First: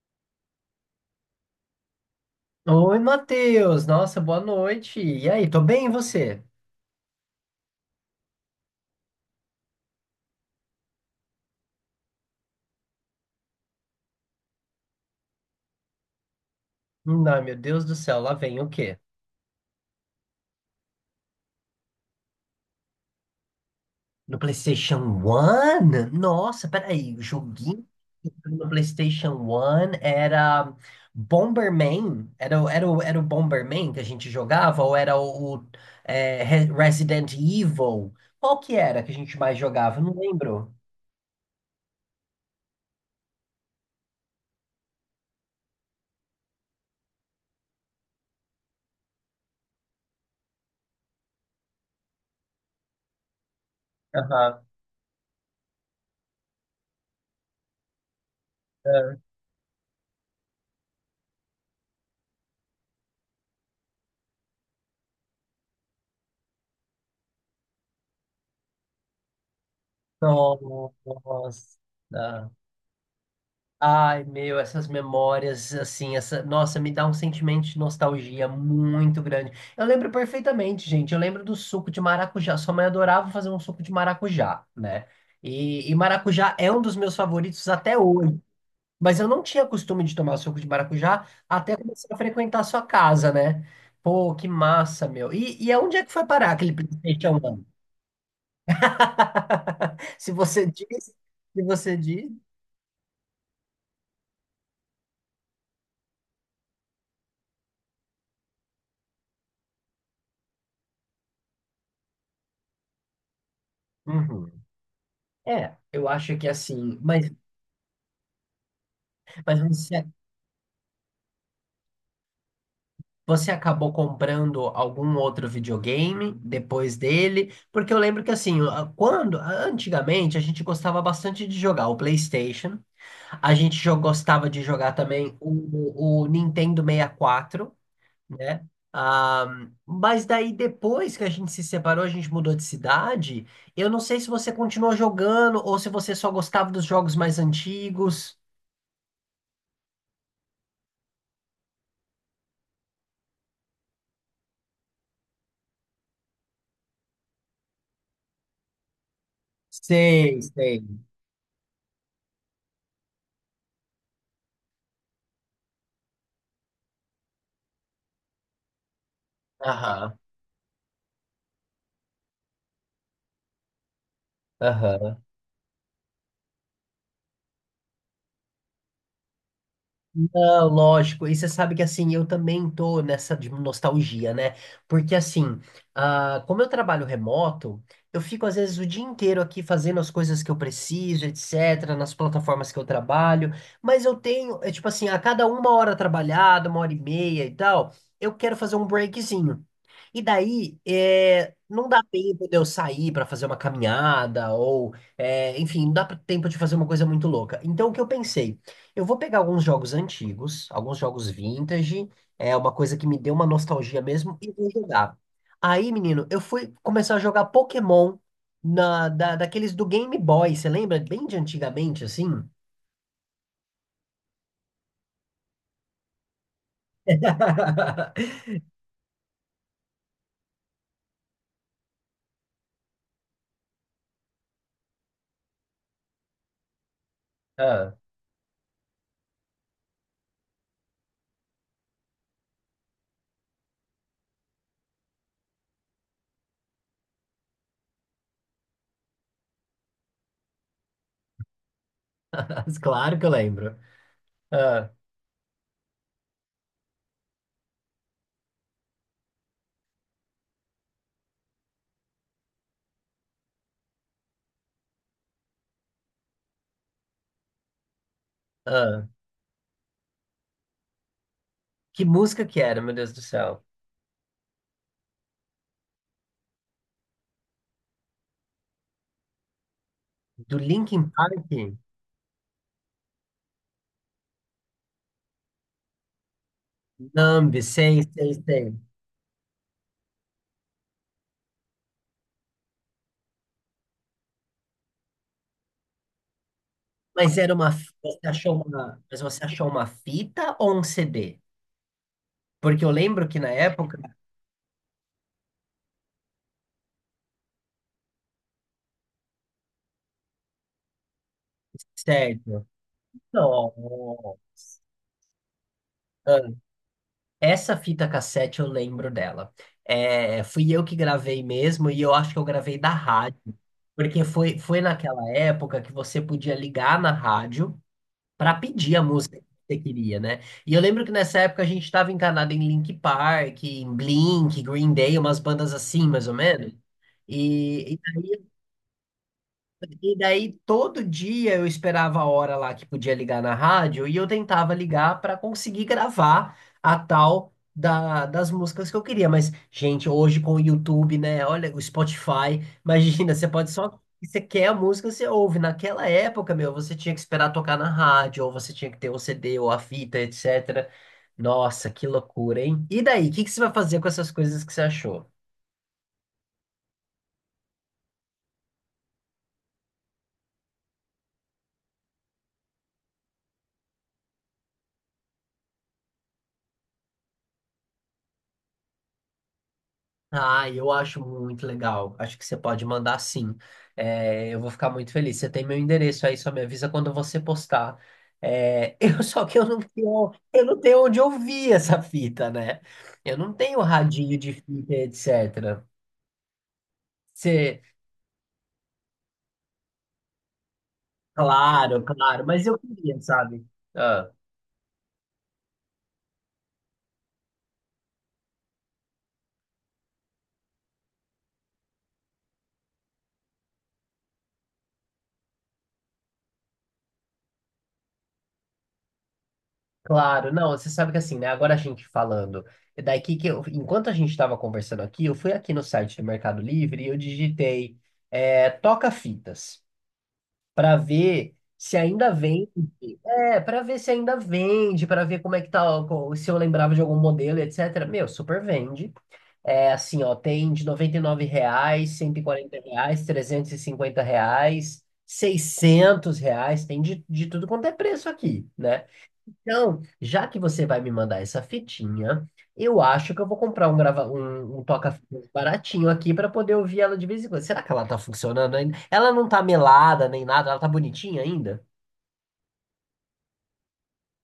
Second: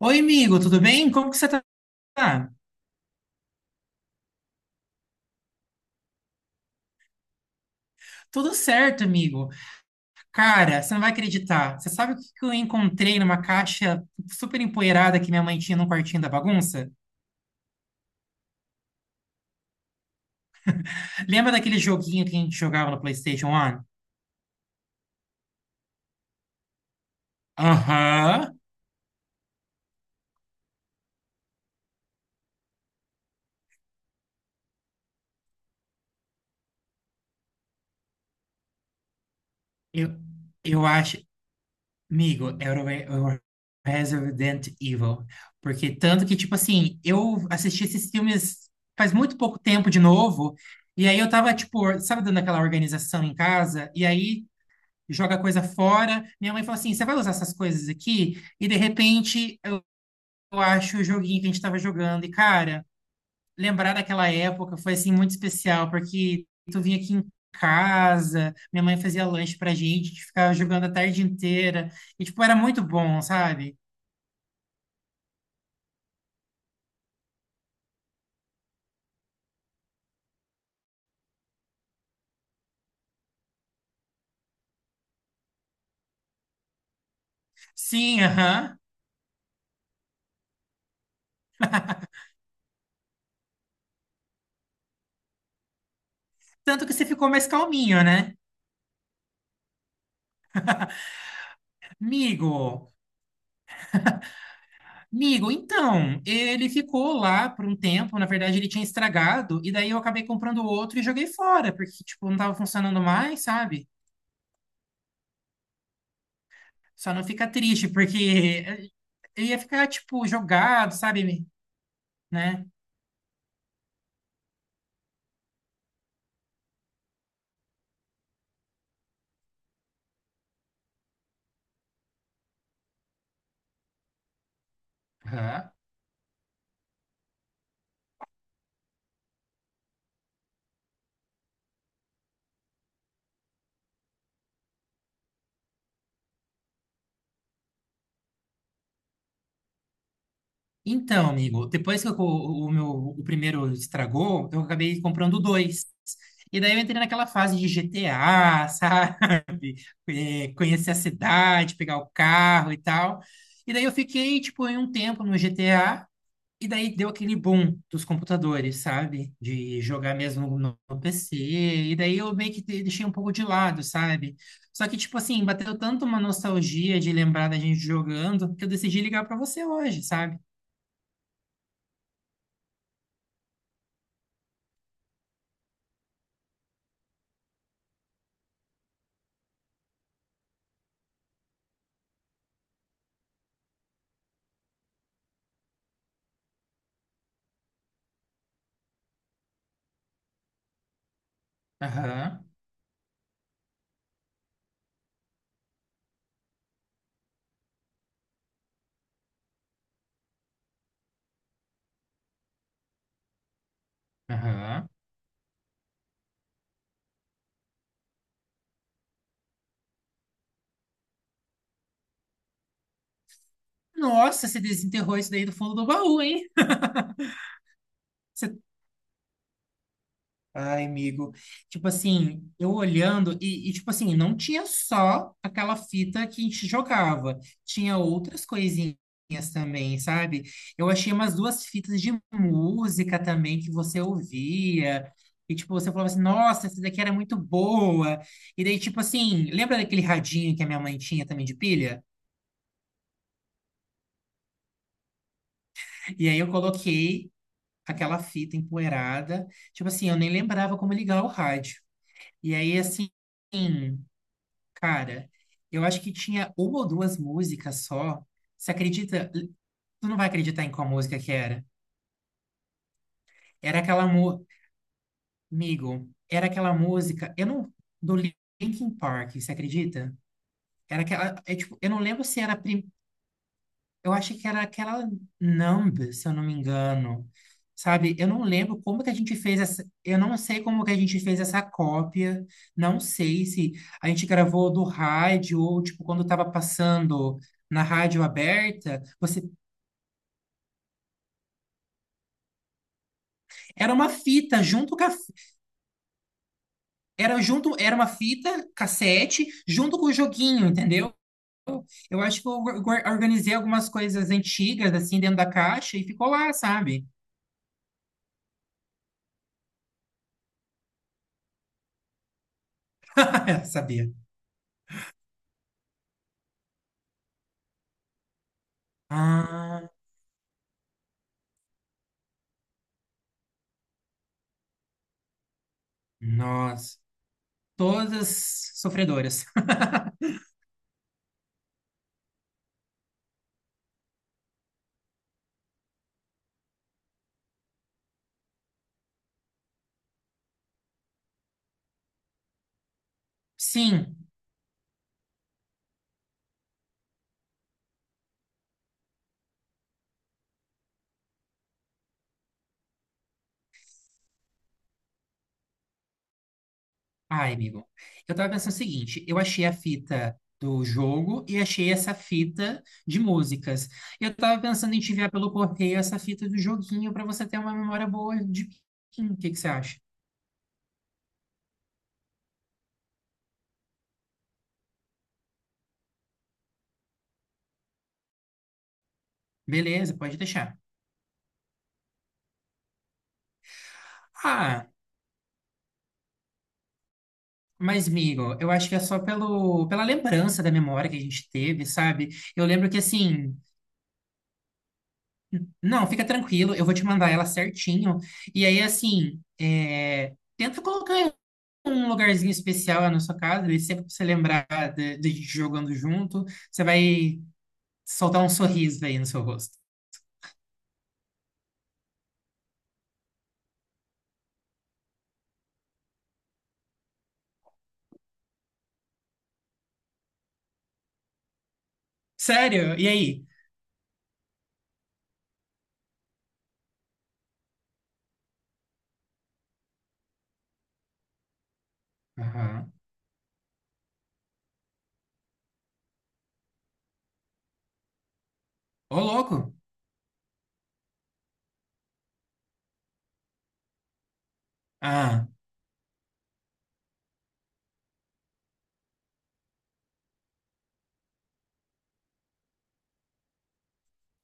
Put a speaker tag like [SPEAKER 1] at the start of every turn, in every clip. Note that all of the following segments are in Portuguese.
[SPEAKER 1] Oi, amigo, tudo bem? Como que você tá?
[SPEAKER 2] Oi, Matheus! Nossa, boa noite! E aí, tô bem, e você?
[SPEAKER 1] Tudo certo, amigo. Cara, você não vai acreditar. Você sabe o que que eu encontrei numa caixa super empoeirada que minha mãe tinha no quartinho da bagunça?
[SPEAKER 2] Não, meu Deus do céu, lá vem o quê?
[SPEAKER 1] Lembra daquele joguinho que a gente jogava no PlayStation 1?
[SPEAKER 2] No PlayStation One? Nossa, peraí, o joguinho que foi
[SPEAKER 1] Aham.
[SPEAKER 2] no PlayStation One era Bomberman? Era o Bomberman que a gente jogava? Ou era o Resident Evil? Qual que era que a gente mais jogava? Eu não
[SPEAKER 1] Eu,
[SPEAKER 2] lembro.
[SPEAKER 1] eu acho, amigo, era o Resident Evil. Porque tanto que, tipo assim, eu assisti esses filmes faz muito pouco tempo de novo. E aí eu tava, tipo, sabe, dando aquela organização em casa? E aí
[SPEAKER 2] Aham.
[SPEAKER 1] joga coisa fora. Minha mãe falou assim: você vai usar essas coisas aqui? E de repente eu acho o joguinho que a gente estava jogando. E cara, lembrar daquela época foi assim muito especial, porque tu vinha aqui em casa, minha mãe fazia lanche pra gente, a gente ficava jogando a tarde
[SPEAKER 2] Nossa.
[SPEAKER 1] inteira. E tipo, era muito bom, sabe?
[SPEAKER 2] Ai, meu, essas memórias, assim, essa, nossa, me dá um sentimento de nostalgia muito grande. Eu lembro perfeitamente, gente. Eu lembro do suco de maracujá. Sua mãe adorava fazer um suco de maracujá, né? E maracujá é um dos meus favoritos até
[SPEAKER 1] Sim,
[SPEAKER 2] hoje.
[SPEAKER 1] aham.
[SPEAKER 2] Mas eu não tinha costume de tomar suco de maracujá até começar a frequentar a sua casa, né? Pô, que massa, meu. E aonde é que foi parar aquele
[SPEAKER 1] Tanto que você ficou
[SPEAKER 2] PlayStation
[SPEAKER 1] mais
[SPEAKER 2] 1?
[SPEAKER 1] calminho, né?
[SPEAKER 2] Se você diz, se você diz.
[SPEAKER 1] Amigo, Amigo, então, ele ficou lá por um tempo, na verdade ele tinha estragado, e daí eu acabei comprando outro e joguei fora, porque, tipo, não tava funcionando mais, sabe?
[SPEAKER 2] Uhum. É, eu acho que assim,
[SPEAKER 1] Só não
[SPEAKER 2] mas
[SPEAKER 1] fica triste, porque eu ia
[SPEAKER 2] Mas
[SPEAKER 1] ficar,
[SPEAKER 2] você,
[SPEAKER 1] tipo, jogado, sabe? Né?
[SPEAKER 2] você acabou comprando algum outro videogame depois dele? Porque eu lembro que assim, quando antigamente a gente gostava bastante de jogar o PlayStation, a gente gostava de jogar também
[SPEAKER 1] Aham.
[SPEAKER 2] o Nintendo 64, né? Ah, mas daí depois que a gente se separou, a gente mudou de cidade. Eu não sei se você continuou jogando ou se você só gostava dos jogos mais antigos.
[SPEAKER 1] Então, amigo, depois que o meu o primeiro estragou, então eu acabei comprando dois. E daí eu entrei naquela fase de GTA, sabe?
[SPEAKER 2] Sei,
[SPEAKER 1] É,
[SPEAKER 2] sei.
[SPEAKER 1] conhecer a cidade, pegar o carro e tal. E daí eu fiquei, tipo, em um tempo no GTA, e daí deu aquele boom dos computadores, sabe? De jogar
[SPEAKER 2] Aham,
[SPEAKER 1] mesmo no PC. E daí eu meio que deixei um pouco de lado, sabe? Só que,
[SPEAKER 2] aham.
[SPEAKER 1] tipo assim, bateu tanto uma nostalgia de lembrar da gente jogando que eu decidi ligar pra você hoje, sabe?
[SPEAKER 2] Não, lógico. E você sabe que assim, eu também tô nessa de nostalgia, né? Porque assim, como eu trabalho remoto, eu fico às vezes o dia inteiro aqui fazendo as coisas que eu preciso, etc., nas plataformas que eu trabalho, mas eu tenho, é tipo assim, a cada uma hora trabalhada, uma hora e meia e tal, eu quero fazer um breakzinho. E daí, não dá
[SPEAKER 1] Aham,
[SPEAKER 2] tempo de eu sair para fazer uma caminhada, ou, enfim, não dá tempo de fazer uma coisa muito louca. Então, o que eu pensei? Eu vou pegar alguns jogos antigos, alguns jogos vintage, é uma coisa que me deu uma nostalgia mesmo, e vou
[SPEAKER 1] aham.
[SPEAKER 2] jogar. Aí, menino, eu fui começar a jogar Pokémon daqueles do Game Boy, você lembra? Bem de antigamente, assim?
[SPEAKER 1] Nossa, você desenterrou isso daí do fundo do baú, hein? Você- Ai, amigo. Tipo assim, eu olhando, tipo assim, não tinha só aquela fita que a gente jogava,
[SPEAKER 2] Ah,
[SPEAKER 1] tinha outras coisinhas também, sabe? Eu achei umas duas fitas de música também que você ouvia. E, tipo, você falava assim, nossa, essa daqui era muito boa. E daí, tipo assim, lembra daquele radinho que a minha mãe tinha também de pilha?
[SPEAKER 2] claro que eu lembro. Ah,
[SPEAKER 1] E aí eu coloquei aquela fita empoeirada. Tipo assim, eu nem lembrava como ligar o rádio. E aí, assim, cara, eu acho que tinha uma ou duas músicas só. Você
[SPEAKER 2] ah.
[SPEAKER 1] acredita? Tu não vai acreditar em qual música que era.
[SPEAKER 2] Que música que era, meu Deus do céu?
[SPEAKER 1] Era aquela mu... Amigo, era aquela música. Eu não. Do Linkin Park, você acredita?
[SPEAKER 2] Do
[SPEAKER 1] Era
[SPEAKER 2] Linkin
[SPEAKER 1] aquela.
[SPEAKER 2] Park?
[SPEAKER 1] É, tipo, eu não lembro se eu acho que era aquela Numb, se eu não me engano.
[SPEAKER 2] Numb, sei,
[SPEAKER 1] Sabe, eu
[SPEAKER 2] sei,
[SPEAKER 1] não
[SPEAKER 2] sei.
[SPEAKER 1] lembro como que a gente fez essa. Eu não sei como que a gente fez essa cópia. Não sei se a gente gravou do rádio ou, tipo, quando estava
[SPEAKER 2] Mas
[SPEAKER 1] passando
[SPEAKER 2] era uma,
[SPEAKER 1] na
[SPEAKER 2] fi-
[SPEAKER 1] rádio
[SPEAKER 2] você achou uma,
[SPEAKER 1] aberta.
[SPEAKER 2] mas
[SPEAKER 1] Você...
[SPEAKER 2] Você achou uma fita ou um CD? Porque eu lembro que na
[SPEAKER 1] Era
[SPEAKER 2] época.
[SPEAKER 1] uma fita junto com a... Era junto... Era uma fita cassete junto com o joguinho, entendeu? Eu acho que eu
[SPEAKER 2] Certo.
[SPEAKER 1] organizei algumas coisas
[SPEAKER 2] Não.
[SPEAKER 1] antigas, assim, dentro da caixa e ficou
[SPEAKER 2] Ah,
[SPEAKER 1] lá, sabe?
[SPEAKER 2] essa fita cassete eu lembro dela. É, fui eu que gravei mesmo e eu acho que eu gravei da rádio,
[SPEAKER 1] sabia.
[SPEAKER 2] porque foi naquela época que você podia ligar na rádio para pedir a música que você
[SPEAKER 1] Ah,
[SPEAKER 2] queria, né? E eu lembro que nessa época a gente estava encanado em Linkin Park, em Blink, Green Day, umas bandas assim, mais ou menos.
[SPEAKER 1] nossa.
[SPEAKER 2] E, e
[SPEAKER 1] Todas sofredoras.
[SPEAKER 2] E daí todo dia eu esperava a hora lá que podia ligar na rádio e eu tentava ligar para conseguir gravar a tal das músicas que eu queria. Mas, gente, hoje com o YouTube, né? Olha, o Spotify, imagina, você pode só.
[SPEAKER 1] Sim.
[SPEAKER 2] Você quer a música, você ouve. Naquela época, meu, você tinha que esperar tocar na rádio, ou você tinha que ter o CD ou a fita, etc. Nossa, que loucura, hein? E daí, o que que você vai fazer com essas coisas que você achou?
[SPEAKER 1] Ai, amigo. Eu tava pensando o seguinte, eu achei a fita do jogo e achei essa fita de músicas. Eu tava pensando em te enviar pelo correio essa fita do joguinho pra você ter uma memória boa de mim. O que que você acha?
[SPEAKER 2] Ah, eu acho muito legal. Acho que você pode mandar sim. É, eu vou ficar muito feliz. Você tem meu endereço aí, só me avisa quando você postar. Eu só que eu não
[SPEAKER 1] Beleza,
[SPEAKER 2] tenho,
[SPEAKER 1] pode
[SPEAKER 2] eu
[SPEAKER 1] deixar.
[SPEAKER 2] não tenho onde ouvir essa fita, né? Eu não tenho radinho de
[SPEAKER 1] Ah,
[SPEAKER 2] fita, etc. Você,
[SPEAKER 1] mas, amigo, eu acho que é só pela lembrança da memória que a gente teve,
[SPEAKER 2] Claro,
[SPEAKER 1] sabe?
[SPEAKER 2] claro,
[SPEAKER 1] Eu
[SPEAKER 2] mas eu
[SPEAKER 1] lembro que
[SPEAKER 2] queria,
[SPEAKER 1] assim,
[SPEAKER 2] sabe? Ah,
[SPEAKER 1] não, fica tranquilo, eu vou te mandar ela certinho. E aí, assim, é, tenta colocar um lugarzinho especial na sua casa, ele sempre pra você lembrar de gente jogando junto, você vai soltar um sorriso aí no seu rosto.
[SPEAKER 2] claro, não, você sabe que assim, né? Agora a gente falando. Daqui que eu, enquanto a gente estava conversando aqui, eu fui aqui no site do Mercado Livre e eu digitei toca-fitas para ver se ainda vende.
[SPEAKER 1] Sério? E aí?
[SPEAKER 2] É, para ver se ainda vende, para ver como é que tá, se eu lembrava de algum modelo, etc. Meu, super vende. É assim, ó, tem de R$ 99, cento e quarenta
[SPEAKER 1] Aham.
[SPEAKER 2] reais, R$ 350, R$ 600, tem de tudo quanto é preço aqui, né?
[SPEAKER 1] Ô, louco.
[SPEAKER 2] Então, já que você vai me mandar essa fitinha, eu acho que eu vou comprar um
[SPEAKER 1] Ah,
[SPEAKER 2] toca-fitas baratinho aqui para poder ouvir ela de vez em quando. Será que ela tá funcionando ainda? Ela não tá melada nem nada, ela tá bonitinha ainda?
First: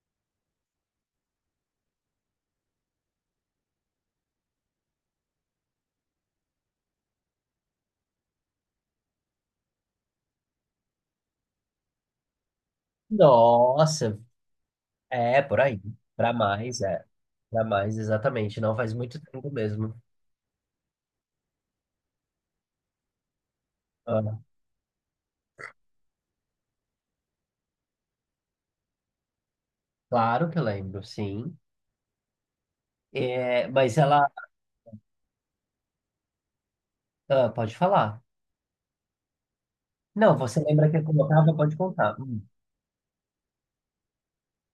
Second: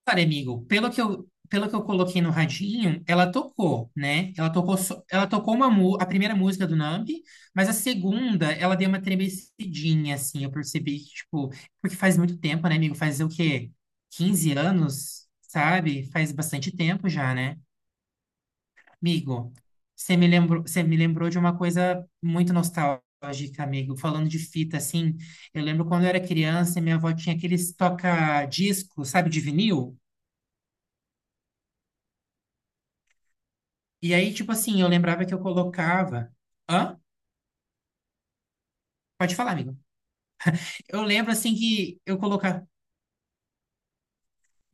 [SPEAKER 1] cara, amigo, pelo que eu coloquei no radinho, ela tocou, né? Ela tocou, só- ela tocou a primeira música do Numb, mas a segunda, ela deu uma tremecidinha, assim, eu percebi que, tipo, porque faz muito tempo, né, amigo? Faz o quê?
[SPEAKER 2] Nossa,
[SPEAKER 1] 15 anos,
[SPEAKER 2] é por aí.
[SPEAKER 1] sabe?
[SPEAKER 2] Pra
[SPEAKER 1] Faz bastante
[SPEAKER 2] mais, é.
[SPEAKER 1] tempo já, né?
[SPEAKER 2] Pra mais, exatamente. Não faz muito tempo
[SPEAKER 1] Amigo,
[SPEAKER 2] mesmo.
[SPEAKER 1] você me lembrou de uma coisa muito nostálgica, amigo. Falando de
[SPEAKER 2] Ah,
[SPEAKER 1] fita, assim, eu lembro quando eu era criança, e minha avó tinha aqueles toca-disco, sabe, de vinil.
[SPEAKER 2] claro que eu lembro, sim. É, mas
[SPEAKER 1] E
[SPEAKER 2] ela.
[SPEAKER 1] aí, tipo assim, eu lembrava que eu colocava. Hã?
[SPEAKER 2] Ah, pode falar.
[SPEAKER 1] Pode falar, amigo.
[SPEAKER 2] Não, você lembra que
[SPEAKER 1] Eu
[SPEAKER 2] eu
[SPEAKER 1] lembro,
[SPEAKER 2] colocava?
[SPEAKER 1] assim,
[SPEAKER 2] Pode
[SPEAKER 1] que
[SPEAKER 2] contar.
[SPEAKER 1] eu
[SPEAKER 2] Hum.
[SPEAKER 1] colocava.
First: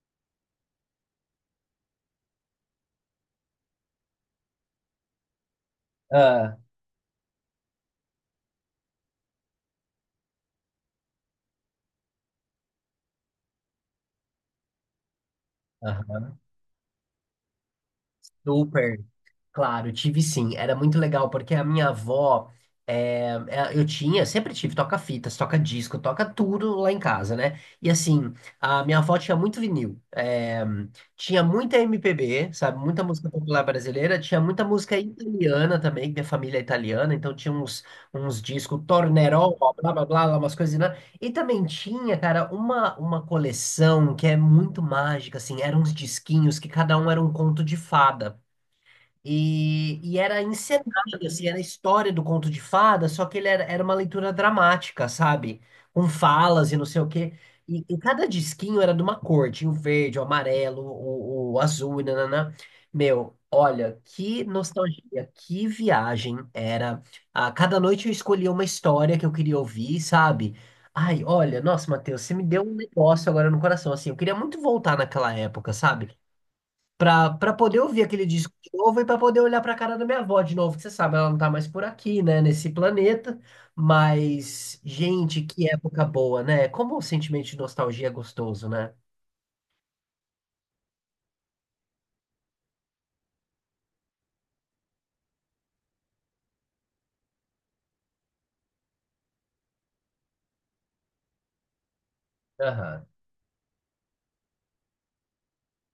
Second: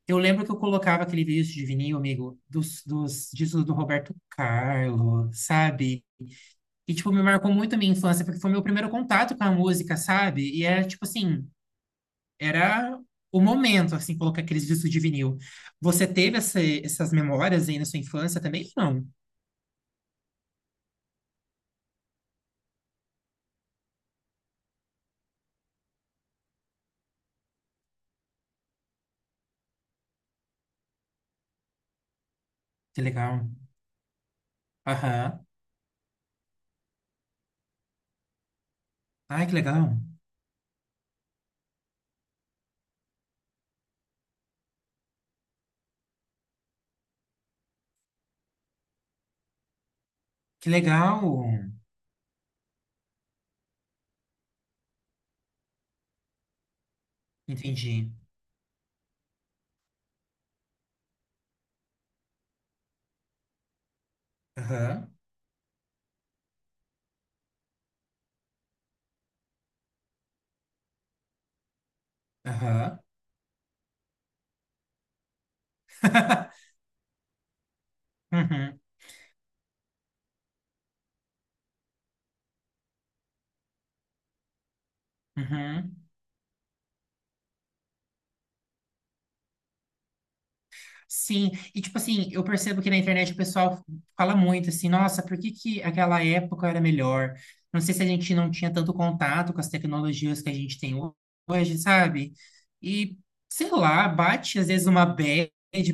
[SPEAKER 1] Eu lembro que eu colocava aquele disco de vinil, amigo, dos discos do Roberto Carlos, sabe?
[SPEAKER 2] Ah,
[SPEAKER 1] E, tipo, me marcou muito a minha infância, porque foi meu primeiro contato com a música, sabe? E era, tipo assim. Era o momento, assim, colocar aqueles discos de vinil. Você
[SPEAKER 2] aham.
[SPEAKER 1] teve essas memórias aí na sua infância também?
[SPEAKER 2] Super.
[SPEAKER 1] Não.
[SPEAKER 2] Claro, tive sim. Era muito legal porque a minha avó, sempre tive toca-fitas, toca-disco, toca tudo lá em casa, né? E assim, a minha avó tinha muito vinil, tinha muita MPB, sabe? Muita
[SPEAKER 1] Que
[SPEAKER 2] música
[SPEAKER 1] legal.
[SPEAKER 2] popular brasileira, tinha muita música
[SPEAKER 1] Aham.
[SPEAKER 2] italiana também, que minha família é italiana, então tinha uns, discos,
[SPEAKER 1] Ai, que
[SPEAKER 2] Tornerol, blá
[SPEAKER 1] legal.
[SPEAKER 2] blá blá, blá, umas coisas, né? E também tinha, cara, uma coleção que é muito mágica, assim, eram uns disquinhos que cada um era um conto de fada. E era
[SPEAKER 1] Que
[SPEAKER 2] encenado,
[SPEAKER 1] legal.
[SPEAKER 2] assim, era a história do conto de fada, só que ele era, era uma leitura dramática, sabe? Com falas e não sei o quê. E
[SPEAKER 1] Entendi.
[SPEAKER 2] cada disquinho era de uma cor, tinha o verde, o amarelo, o azul, e nananã. Meu, olha, que
[SPEAKER 1] Aham.
[SPEAKER 2] nostalgia, que viagem era. A cada noite eu escolhia uma história que eu queria ouvir, sabe? Ai, olha, nossa, Matheus, você me deu um
[SPEAKER 1] Aham.
[SPEAKER 2] negócio agora no coração, assim, eu queria muito voltar naquela época, sabe? Pra poder ouvir aquele disco de
[SPEAKER 1] Uhum.
[SPEAKER 2] novo e pra poder olhar pra cara da minha avó de novo, que você sabe, ela não tá mais por aqui, né, nesse planeta. Mas, gente, que
[SPEAKER 1] Uhum.
[SPEAKER 2] época boa, né? Como o sentimento de nostalgia é gostoso, né?
[SPEAKER 1] Sim, e tipo assim, eu percebo que na internet o pessoal fala muito assim, nossa, por que que aquela época era melhor? Não sei se a gente não tinha tanto contato com as tecnologias que a gente tem hoje, sabe?
[SPEAKER 2] Aham.
[SPEAKER 1] E sei lá, bate às vezes uma bad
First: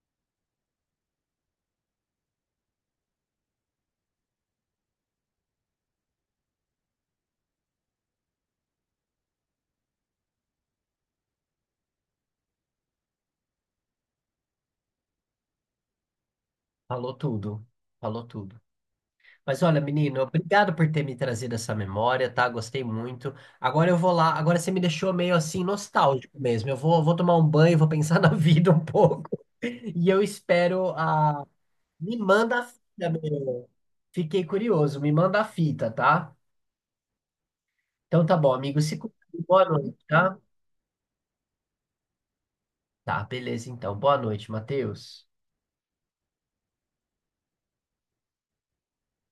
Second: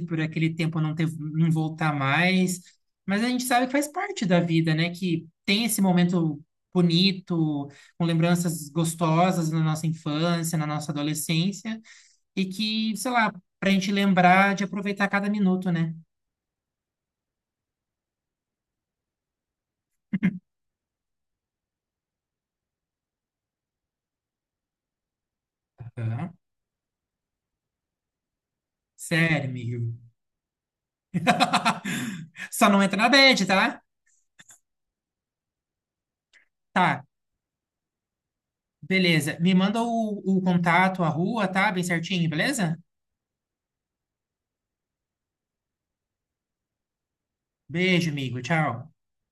[SPEAKER 1] por aquele tempo não ter, não voltar mais, mas a gente sabe que faz parte da vida, né? Que tem esse momento bonito, com lembranças gostosas na nossa infância, na nossa adolescência. E que, sei lá, pra gente lembrar de aproveitar cada minuto, né?
[SPEAKER 2] Falou tudo. Falou tudo. Mas olha, menino, obrigado por ter me trazido essa memória, tá? Gostei muito. Agora eu vou lá. Agora você me deixou meio assim
[SPEAKER 1] Aham.
[SPEAKER 2] nostálgico mesmo. Eu vou tomar um banho, vou pensar na vida um pouco.
[SPEAKER 1] Sério, Miho.
[SPEAKER 2] E eu espero a. Me manda a
[SPEAKER 1] Só não entra
[SPEAKER 2] fita,
[SPEAKER 1] na bad,
[SPEAKER 2] meu.
[SPEAKER 1] tá?
[SPEAKER 2] Fiquei curioso, me manda a fita, tá?
[SPEAKER 1] Tá,
[SPEAKER 2] Então tá bom, amigo, se cuida.
[SPEAKER 1] beleza. Me
[SPEAKER 2] Boa
[SPEAKER 1] manda
[SPEAKER 2] noite, tá?
[SPEAKER 1] o contato, a rua, tá? Bem certinho, beleza?
[SPEAKER 2] Tá, beleza então. Boa noite, Matheus.
[SPEAKER 1] Beijo, amigo. Tchau.